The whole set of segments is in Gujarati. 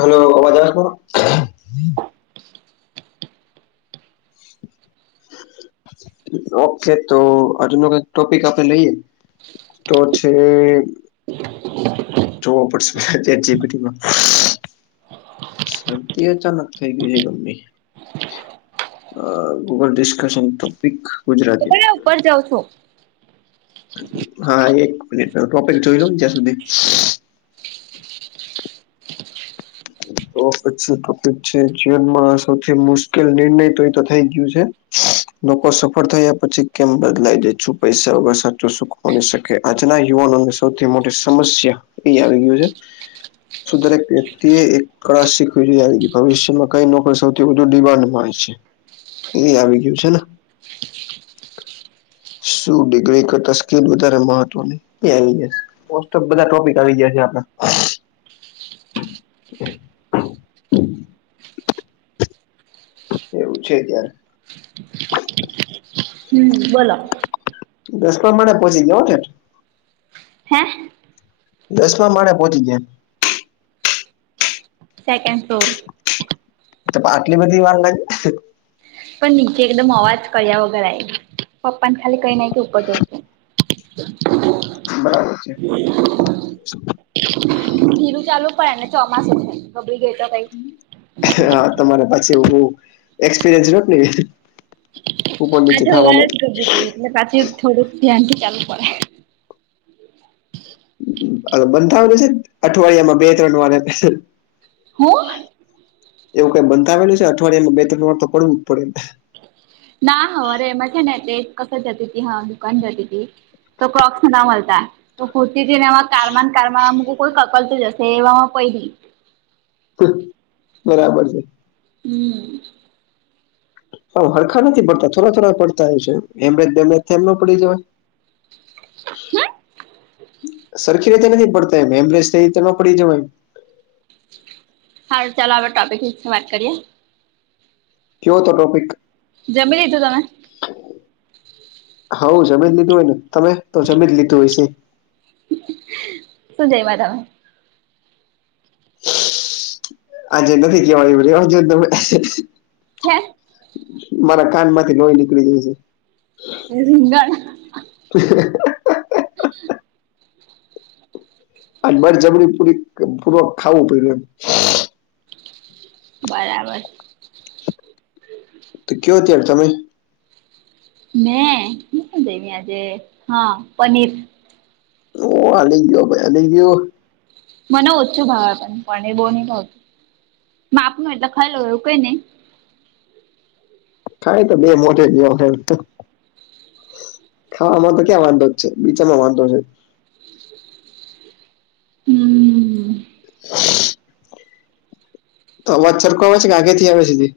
હલો આવાજ આવે છ મારો [inaudible] ઓખે તો આજનો કાંઈક ટોપિક આપે લઈએ તો છે [inaudible] જો પડશે ચેટ જીપીટીમાં શરદી અચાનક થઈ ગઈ એ ગામની અ અવર ડિસ્કશન ટોપિક ગુજરાતી જવ છું. હા એક મિનિટ અ ટોપિક જોઈ લવ જ્યાં સુધી તો પછી ટોપિક છે જીવનમાં સૌથી મુશ્કેલ નિરનય તો એ તો થઈ ગયું છે. લોકો સફળ થયા પછી કેમ બદલાય જાય છુ પૈસાવા સાચું સુખ મળી શકે આજના યુવાનોને સૌથી મોટી સમસ્યા ઈ આવી ગયું છે. શું દરેક વ્યક્તિએ એક કળા શીખવી જોઈ [unintelligible] ભવિષ્યમાં કઈ નોકરી સૌથી વધું [unintelligible] હોય છે. એય આવી ગયું છે ને શું ડિગ્રી કરતા સ્કિલ વધારે મહત્વની એ [unintelligible] મોસ્ટ ઑફ બધા ટોપિક આવી ગયા છે [unintelligible] એવું છે ત્યારે હમ્મ બોલો દસમાં માળે પોંચી ગયો હો થેટ હે દસમાં માળે પોંચી ગયા સેકેંડ ફ્લોર તપા આટલી બધી વાર [unintelligible] પણ નીચે એકદમ અવાજ કર્યા વગર આઈ પપ્પાન ખાલી કઈને આઈ કે ઉપર જવ છું. બરાબર છે. ધીરું ચાલવું પડેને ચોમાસું થઈ [unintelligible] તો કંઈ હા તમારે પછી હું એક્સપિરયન્સ [inaudible] આ જો [unintelligible] જ [unintelligible] એટલે પાછું થોડુંક ધ્યાનથી ચાલવું પડે આ તો બંધ થાવાનું છેન અઠવાડિયામાં બે ત્રન વારે હુ એવું કાંઈ બંધાવેલું છે કે અઠવાડિયામાં બે ત્રન વાર તો પડવું જ પડે ના હવારે એમાં છે ને તે કશે જતીતી હા દુકાન જતીતી તો ક્રોક્સ ના મલતા તો કુદતીતી ને એમાં કારમાંન કારમાં મુંકુ કોઈ કકલતું જ હશે એવામાં પયરી બરાબર છે. હમ્મ હાવ હરખા નથી પડતા થોડા થોડા પડતાય હશે હેમરેજ બેમરેજ થાય એમ નો પડી જવાય હ સરખી રીતે નથી પડતા હેમરેજ થઈ ઈ રીતે નોપડી જવાય હારૂ ચાલો અવે ટોપિક વિષે વાત કરીએ? કયો તો ટોપિક જમી લીધુ તમે? હૌ, જમી જ લીધું હોય ને! તમે તો જમી જ લીધું હશે. શું જઈમા તમે? આજે નથી કેવાય એવું રેવાદયો ને તમે. [unintelligible] મારા કાન માંથી લોહી નીકળી જાય છે. [unintelligible] [unintelligible] આજ બળ જબરી પુરીક પૂરવક ખાવું પડયુ એમ. બરાબર તો કેયો ત્યારે તમે મેં... હું જઈમી આજે! ! હા, પનીર. ઓહ [unintelligible] ગયો ભાઈ [unintelligible] ગયો. મને ઓછું ભાવે પણ પનીર બૌ નહિ ભાવતુ માપનું એટલે ખઈ લઉ એવું કઈ નહી! ખાય તો બે મોઢે [unintelligible] ગયો [unintelligible] ખાવામાં તો ક્યાં વાંધો જ છે! બીજામાં વાંધો છે. હમ્મ [unintelligible] તો અવાજ સરખો આવે છે કે આઘે થી આવે છે હજી?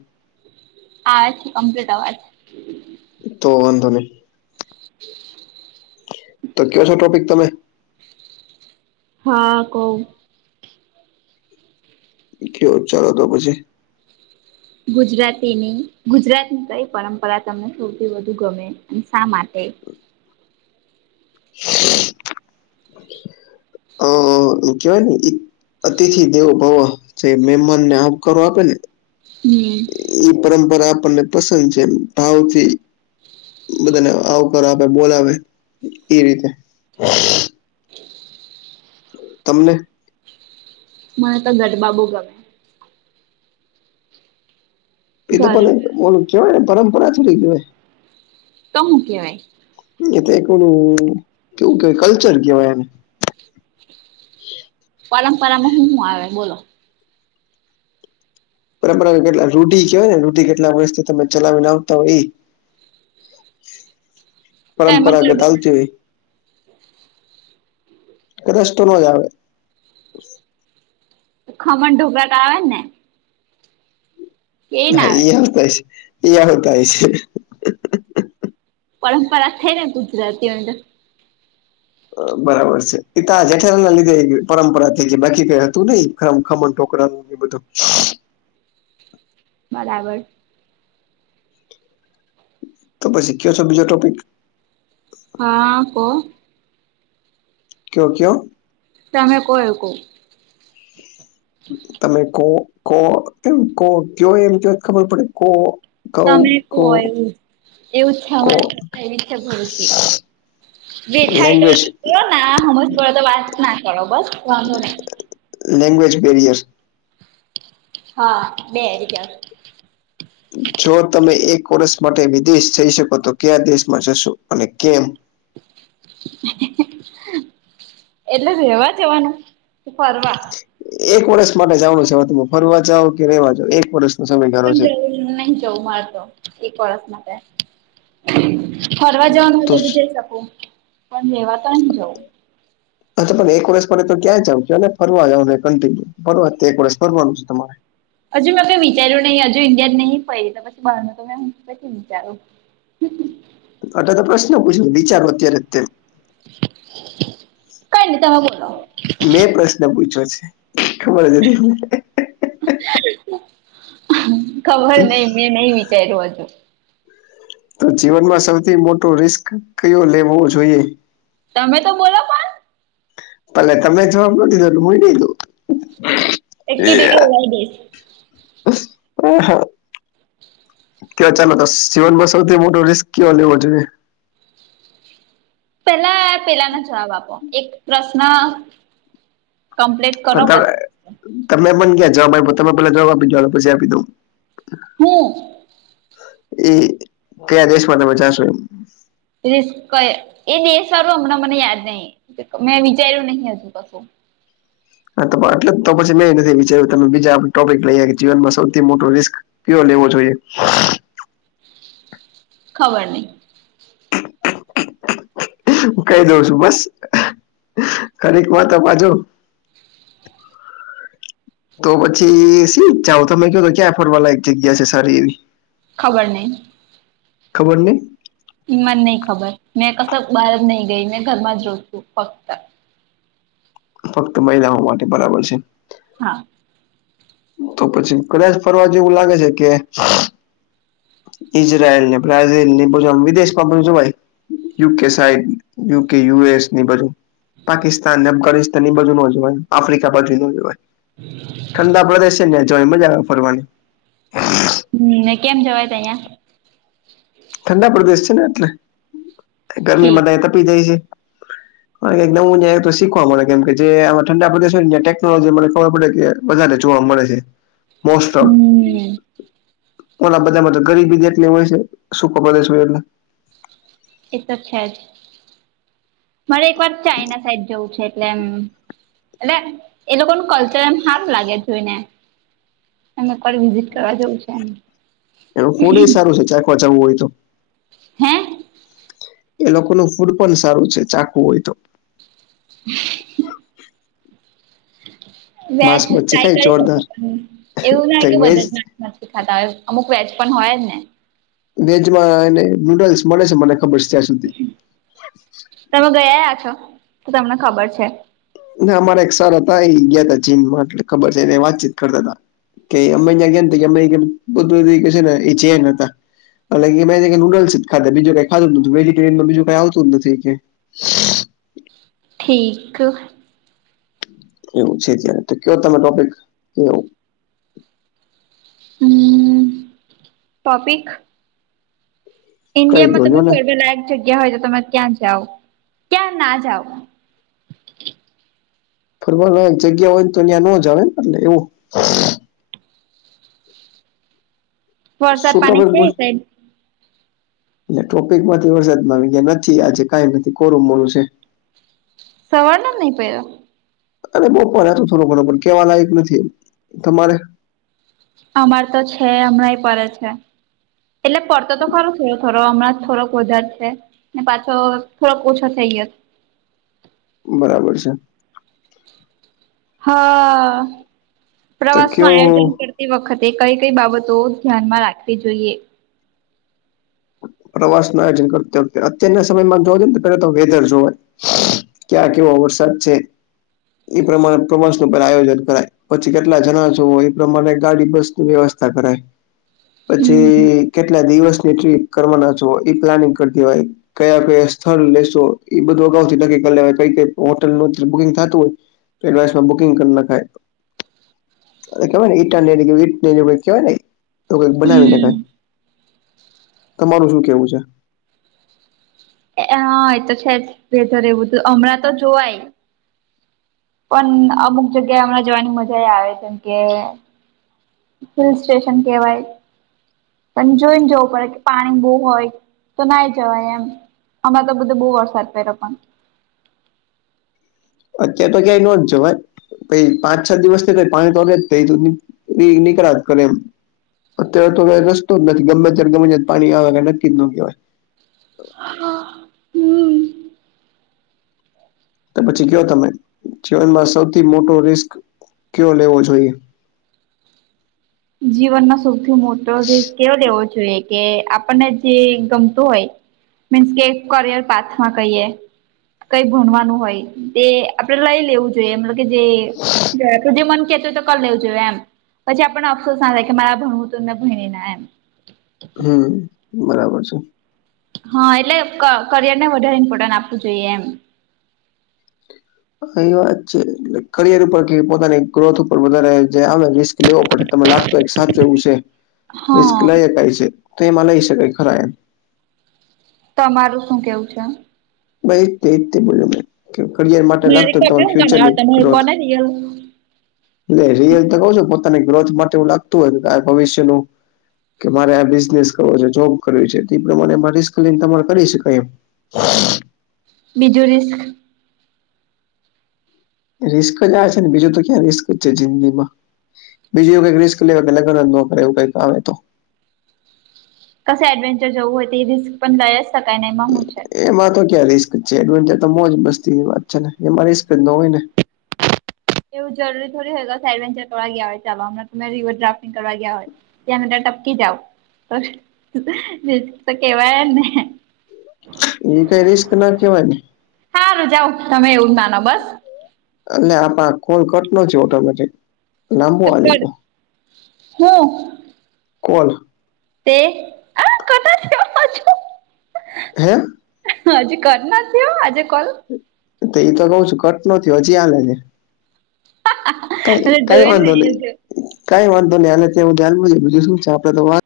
આવે છે કમપ્લીટ અવાજ. તો વાંધો નઈ. [unintelligible] તો કયોછો ટોપિક તમે? હા કવ. કયો ચાલો તો પછી. ગુજરાતીની, ગુજરાતની કઈ પરંપરા તમને સૌથી વધુ ગમે અને શા માટે? [inaudible] ને અતિથિ દેવો ભવ જે મેહમાનને આવકારો આપે ને હમ્મ ઈ પરંપરા આપણને પસંદ છે ભાવથી બધાને આવકાર આપે, બોલાવે ઈ રીતે. તમને? મને તો ગરબા બો ગમે. એ તો ગરબા પણ ઓલુ કેવાય ને પરંપરા થોડી કેવાય. તો હું કેવાય? એ તો [unintelligible] કેવું કેવાય... કલ્ચર કેવાય એને. પરંપરામાં હું-હું આવે બોલો? પરંપરા કેટલા રૂઢિ કેહેવાય ને રૂઢિ કેટલાક વર્ષથી તમે ચલાવીને આવતા હોય ઈ તો એમાં પરંપરાગત ગરબા આવતી હોય. [inaudible] રસ્તો નો જ આવે. ખમણ, ઢોકળા તો આવે જ ને? કે ના હા આવે ઇ [unintelligible] છે. પરંપરા થઈ ને ગુજરાતીઓનીં. [unintelligible] બરાબર છે એતો આ જેઠાલાલના લીધે આયી ગયુ પરંપરા થઈ છે બાકી કઈ હતું નઇ ખમણ ઢોકળાંન [inaudible] બરાબર. તો પછી [unintelligible] બીજો [unintelligible] હા આપો. કેવો ગયો તમે બોય બોય તમે કો કો એમ કો કયો એમ કય ખબર પડે તમે કો... [inaudible] એવું જ. એવું જ કો થવાનું એવી રીતે [unintelligible] જે થાય લેંગ્વેજ [unintelligible] લેંગ્વેજ કઈ હશે હા [unintelligible] [unintelligible] જો તમે એક વર્ષ માટે વિદેશ જઈ શકો તો ક્યા દેશમાં જશો અને કેમ? [inaudible] એટલે રેવા જવાનું, ફરવા? એક વર્ષ માટે જવાનું છે હવે તમે ફરવા જાવ, કે રેવા જાાવ, એક વર્ષ. પણ જ નહિ જવું મળત, એક વર્ષ માટે ફરવા જવાનું હોય તો બી જઈ શકું, પણ લેવા તો નહી જવું. અચછા પણ એક વર્ષ પે તો ક્યાં જાવજ અને ફરવા જાવ ને કન્ટિન્યુ ફરવા, એક વર્ષ ફરવાનું છે તમારે. હજુ મેં કઈ વિચાર્યું નહી હજુ ઈન્ડિયા જ નહી પડ તો પછી બાર તો મે પછી વિચાર્યું. [inaudible] [inaudible] અને તો પ્રશ્ન વિચારવા અત્યારે અત્યારે તેમ. કરી દઉં મૂકો [unintelligible] મેં પ્રશ્ન પૂછ્યો છે, ખબર [unintelligible] ખબર નઈ મેં નહી વિચાર્યું હજુ. તો જીવનમાં સૌથી મોટો રિસ્ક કયો લેવો જોઈએ. તમે તો બોલો પણ. ભલે તમે જવાબ ન દીધો હોય ને. એકી દીરી ઓડાઈ દેઈ ઓહા અહહ [unintelligible] ક્યાં ચાલો દસ તો જીવનમાં સૌથી મોટો રિસ્ક કયો લેવો જોઈએ? પેલા પેલાનો જવાબ આપો એક પ્રશ્ન કમ્પ્લીટ કરો બતાવે પછી તમે મન ક્યાં જવાબ આપ્યો તમે પેલા જવાબ આપી દો પછી આપી દઉં. હુ? એ કયા દેશમાં તમે જાશો એમ? [unintelligible] એ દેશ ક એ દેશ કયો હમણાં મને યાદ નહી મેં વિચાર્યું નહી હજુ કશું. [unintelligible] હા તો બ એટલે તો પછી મેં નથી વિચાર્યું તમે બીજા આપ ટોપિક લઈયે કે જીવનમાં સૌથી મોટું રિસ્ક કેવો લેવો જોઈએ? ખબર નહી. હું કહી દઉં છું બસ, ખરીક વાતોમા તો જો [inaudible] [unintelligible] તો પછી શીત જાવ તમે કયો તો ક્યાં ફરવાલાયક જગ્યા છે સારી એવી ખબર નહી. ખબર નહીં? એ મને નહી ખબર મેં ફક્ત બહાર જ નહી ગઈ મે ઘરમાં જ રવ છું ફક્ત ફક્ત મહિલાઓ માટે બરાબર છે. હા. તો પછી કદાચ ફરવા જેવું લાગે છે કે, ઈઝરાયલને, બ્રાઝીલને એ બાજુ વિદેશમાં [unintelligible] જવાય. U K side U K U એસની એ બાજુ, પાકિસ્તાન, અફઘાનિસ્તાન એ બાજુ નો જવાય આફ્રિકા બાજુય નો જવાય. ઠંડા પ્રદેશ છે ને એ જવાય મજા આવે ફરવાની. [unintelligible] કેમ જવાય તહિયાં? ઠંડા પ્રદેશ છે ને એટલે તે ઠીક ગરમીમાં ત આઇ તપી જાય છે. યે નવુ યે શીખવા મળે કેમ કે જે ઠંડા પ્રદેશ હોયને યે ટેકનોલોજી મને ખબર પડે કે, વધારે જોવા મળે છે. મોસ્ટ ઓફ હમ ઓલા બધામાં તો ગરીબી જ એટલી હોય છે સુકોપ્રદેશ હોય એટલે, એ તો છે જ મારે એક વાર ચાઈના સાઈડ જવું છે એટલે એમ. એટલે એ લોકોનું કલ્ચર એમ હારુ લાગે જોઈને, [unintelligible] વિઝિટ કરવા જવું છે [unintelligible] પચાવવું હોય તો હે? એ લોકોનું ફૂડ પણ સારું છે ચાખવું હોય તો. [inaudible] વેજ માંસ મચ્છી ટ્રાય ખાય કરી શકુ જોરદાર પણ એવું વેજ [unintelligible] [unintelligible] અમુક વેજ પણ હોય જ ને? વેજમાં અને નૂડલ્સ મળે છે મને ખબર છે ત્યાં સુધી. તમે ગયાયા છો તો તમને ખબર છે? ના અમારા એક સર હતા ઈ ગ્યાતા ચીનમાં એટલે ખબર છેને વાતચીત કરતા તા. કે અમે ઇયા ગ્યા તો કે કે અમે બધું ને એ છે જૈન હતા. અલા એ કે બધી નુડલ્સ જ ખાધ બીજુ કઈ ખાધું નથી વેજીટેરયનમાં બીજું કઈ આવતું નથી કે, [inaudible] ઠીક. એવું છે ત્યારે તો ક્યો તમે ટોપિક ક્યો? અહહ ટોપિક? કહી દો ઇન્ડિયામાં જો તમે ને ફર્વેલાયક જગ્યા હોય તો તમે ત્યાં જાઓ ક્યાં ના જાવ? ફરવા લાયક જગ્યા હોય ને તો યા ન જવાય [inaudible] એવું વરસાદ પાણી છે એ સાઈડ [unintelligible] એટલે ટોપિક માંથી વરસાદ માં ગયા નથી આજે કઈ નથી કોરું મોરૂ છે. સવારનો નઈ પયરો? અરે બપોર હતો થોડો ઘણો કેવા લાયક નથી તમારે? અમાર તો છે, હમણાંય પરે છે. એટલે પડતો તો ખરો છે થોરો થોરો હમણાં થોડોક વધાર છે. ને પાછો થોડોક ઓછો થઈ ગયો. બરાબર સે. હ તો પ્રવાસ નું કયો આયોજન કર તે વખતે કઈ કઈ બાબતો ધ્યાનમાં રાખવી જોઈએ. પ્રવાસ [inaudible] આયોજન [unintelligible] અત્યારના સમયમાં જો [unintelligible] પેલાતો વેધર જોવાય. ક્યાં કેવો વરસાદ છે? એ પ્રમાણે પ્રવાસનું પણ આયોજન કરાય. પછી કેટલા જણા જુવો એ પ્રમાણે ગાડી વસ્તુ વ્યવસ્થા કરાય. હમ પછી કેટલા દિવસની ટ્રીપ કરવાના છો એ પ્લાનિંગ કર દિવાય. કયા કયા સ્થળ લેશો એ બધું અગાઉ થી નક્કી કર લેવાય કઈ હોટલનું બુકિંગ થાતું હોય એડવાસમાં બુકિંગ કર નખાાય. કેવાય ને ઈટા ઈટ કેવાય ને તો એવું કંઈક બનાવી ન હમ થાય. તમારું શું કહંવું છે. હા એ તો છે જ વેધર એવું તો હમણાં તો જોવાય. પણ અમુક જગ્યા એ હમણાં જવાની મજા એ આવે જેમ કે હિલ સ્ટેશન કહેવાય પણ જોઈને જવું પડે કે પાણી બોવ હોય તો ના જવાય એમ. હમણાં તો બધો બહુ વરસાદ પડયો પણ અત્યાર તો ક્યાંય ન જ જવાય. પછી પાંચ છ દિવસ તોડ પાણી જ થ નીકળયા કરેલ અત્યારે તો કઈ રસ્તો જ નથી ગમે ત્યારે ગમે તે જગ્યાએ પાણી આવે કે નક્કી જ ન કહેવાય. હા. તો પછી કયો તમે જીવનમાં સૌથી મોટો રિસ્ક કયો લેવો જોઈએ? જીવનમાં સૌથી મોટો રીસ્ક કેવો લેવો જોઈએ? કે આપણને જે ગમતું હોય મીન્સ કે કરિયર પાથમાં કહીએ કઈ ભણવાનું હોય તે આપડે લઈ લેવું કે જે જે મન કેતો તો કર લેવું જોઈએ એમ પછી આપણને ગુસ્સો આવે કે મારે ભણવુ તું મે ભણી નઈ એમ. હમ્મ બરાબર છે. હા એટલે કરિયર ને વધારે ઇમ્પોર્ટન્સ આપવું જોઈએ એમ. એ ખરી વાત છે. કરિયર ઉપર કે પોતાની ગ્રોથ ઉપર વધારે જે મે રિસ્ક લેવો પડે તમે લાગતું એ સાચવવું છે. હા રિસ્ક લઈ એ શકાય છે તો એમાં લઈ શકાય ખરા એમ તમારું શું કહેવું છે. ભાઈ તે બોલ્યું હું કે કરિયર માટે મારે લાગતું કે કપ્યું ફ્યુચરની તમારું તમે ગ્રોથ કોને રિયલ એટલે રિયલ તો કઉું છ પોતાની ગ્રોથ માટેવું લાગતું હોય બ્રાઇટ ભવિષ્ય નું કે મારે આ બિઝનેસ કરવો છે જોબ કરવી છે તે પ્રમાણે રિસ્કન લયને તમારે કરી શકાય એમ હ [unintelligible] બીજું રિસ્ક રિસ્ક જ આ છે બીજું તો રિસ્ક જ છે જિગીમાં બીજી એવું કઈ રિસ્ક લેય કે લગ્ન નો કરે લેવાના કઈક આવે તો કશે એડવેન્ચર જવું હોય તો એ રિસ્ક પણ લઈ જ શકાય ન એમાં હું છે. એમાં તો ક્યાં રિસ્ક છે એડવેન્ચર તો મોજ મસ્તી એ વાત છે ને એમાં રિસ્ક જ ન હોય ને. એવું જરૂરી થોડી હોય એડવેન્ચર કરવા ગયા હોય ચાલો હમણા તમે રિવર ડ્રાફ્ટિંગ કરવા ગયા હોય ત્યાં તમે ટપકી જાાવ તો રિસ્ક તો કેવાયને એ કઈ રિસ્ક ના કહેવાય હારૂ જાવ તમે એવું જ માનો બસ. એટલે આમાં કોણ કટ ન થયો છે ઓટોમેટિક લાંબો આલી ગયો [unintelligible] હું? કોણ? તે [unintelligible] હે? હ હજી કરી ના થ આજે કોલ તો એતો કઉ છું કટ ન થયો હજી હાલે છે. હા. કઈ કઈ વાંધો નહી કઈ વાંધો નહી હ હું ધનવ બીજું શું છે આપડે તો વા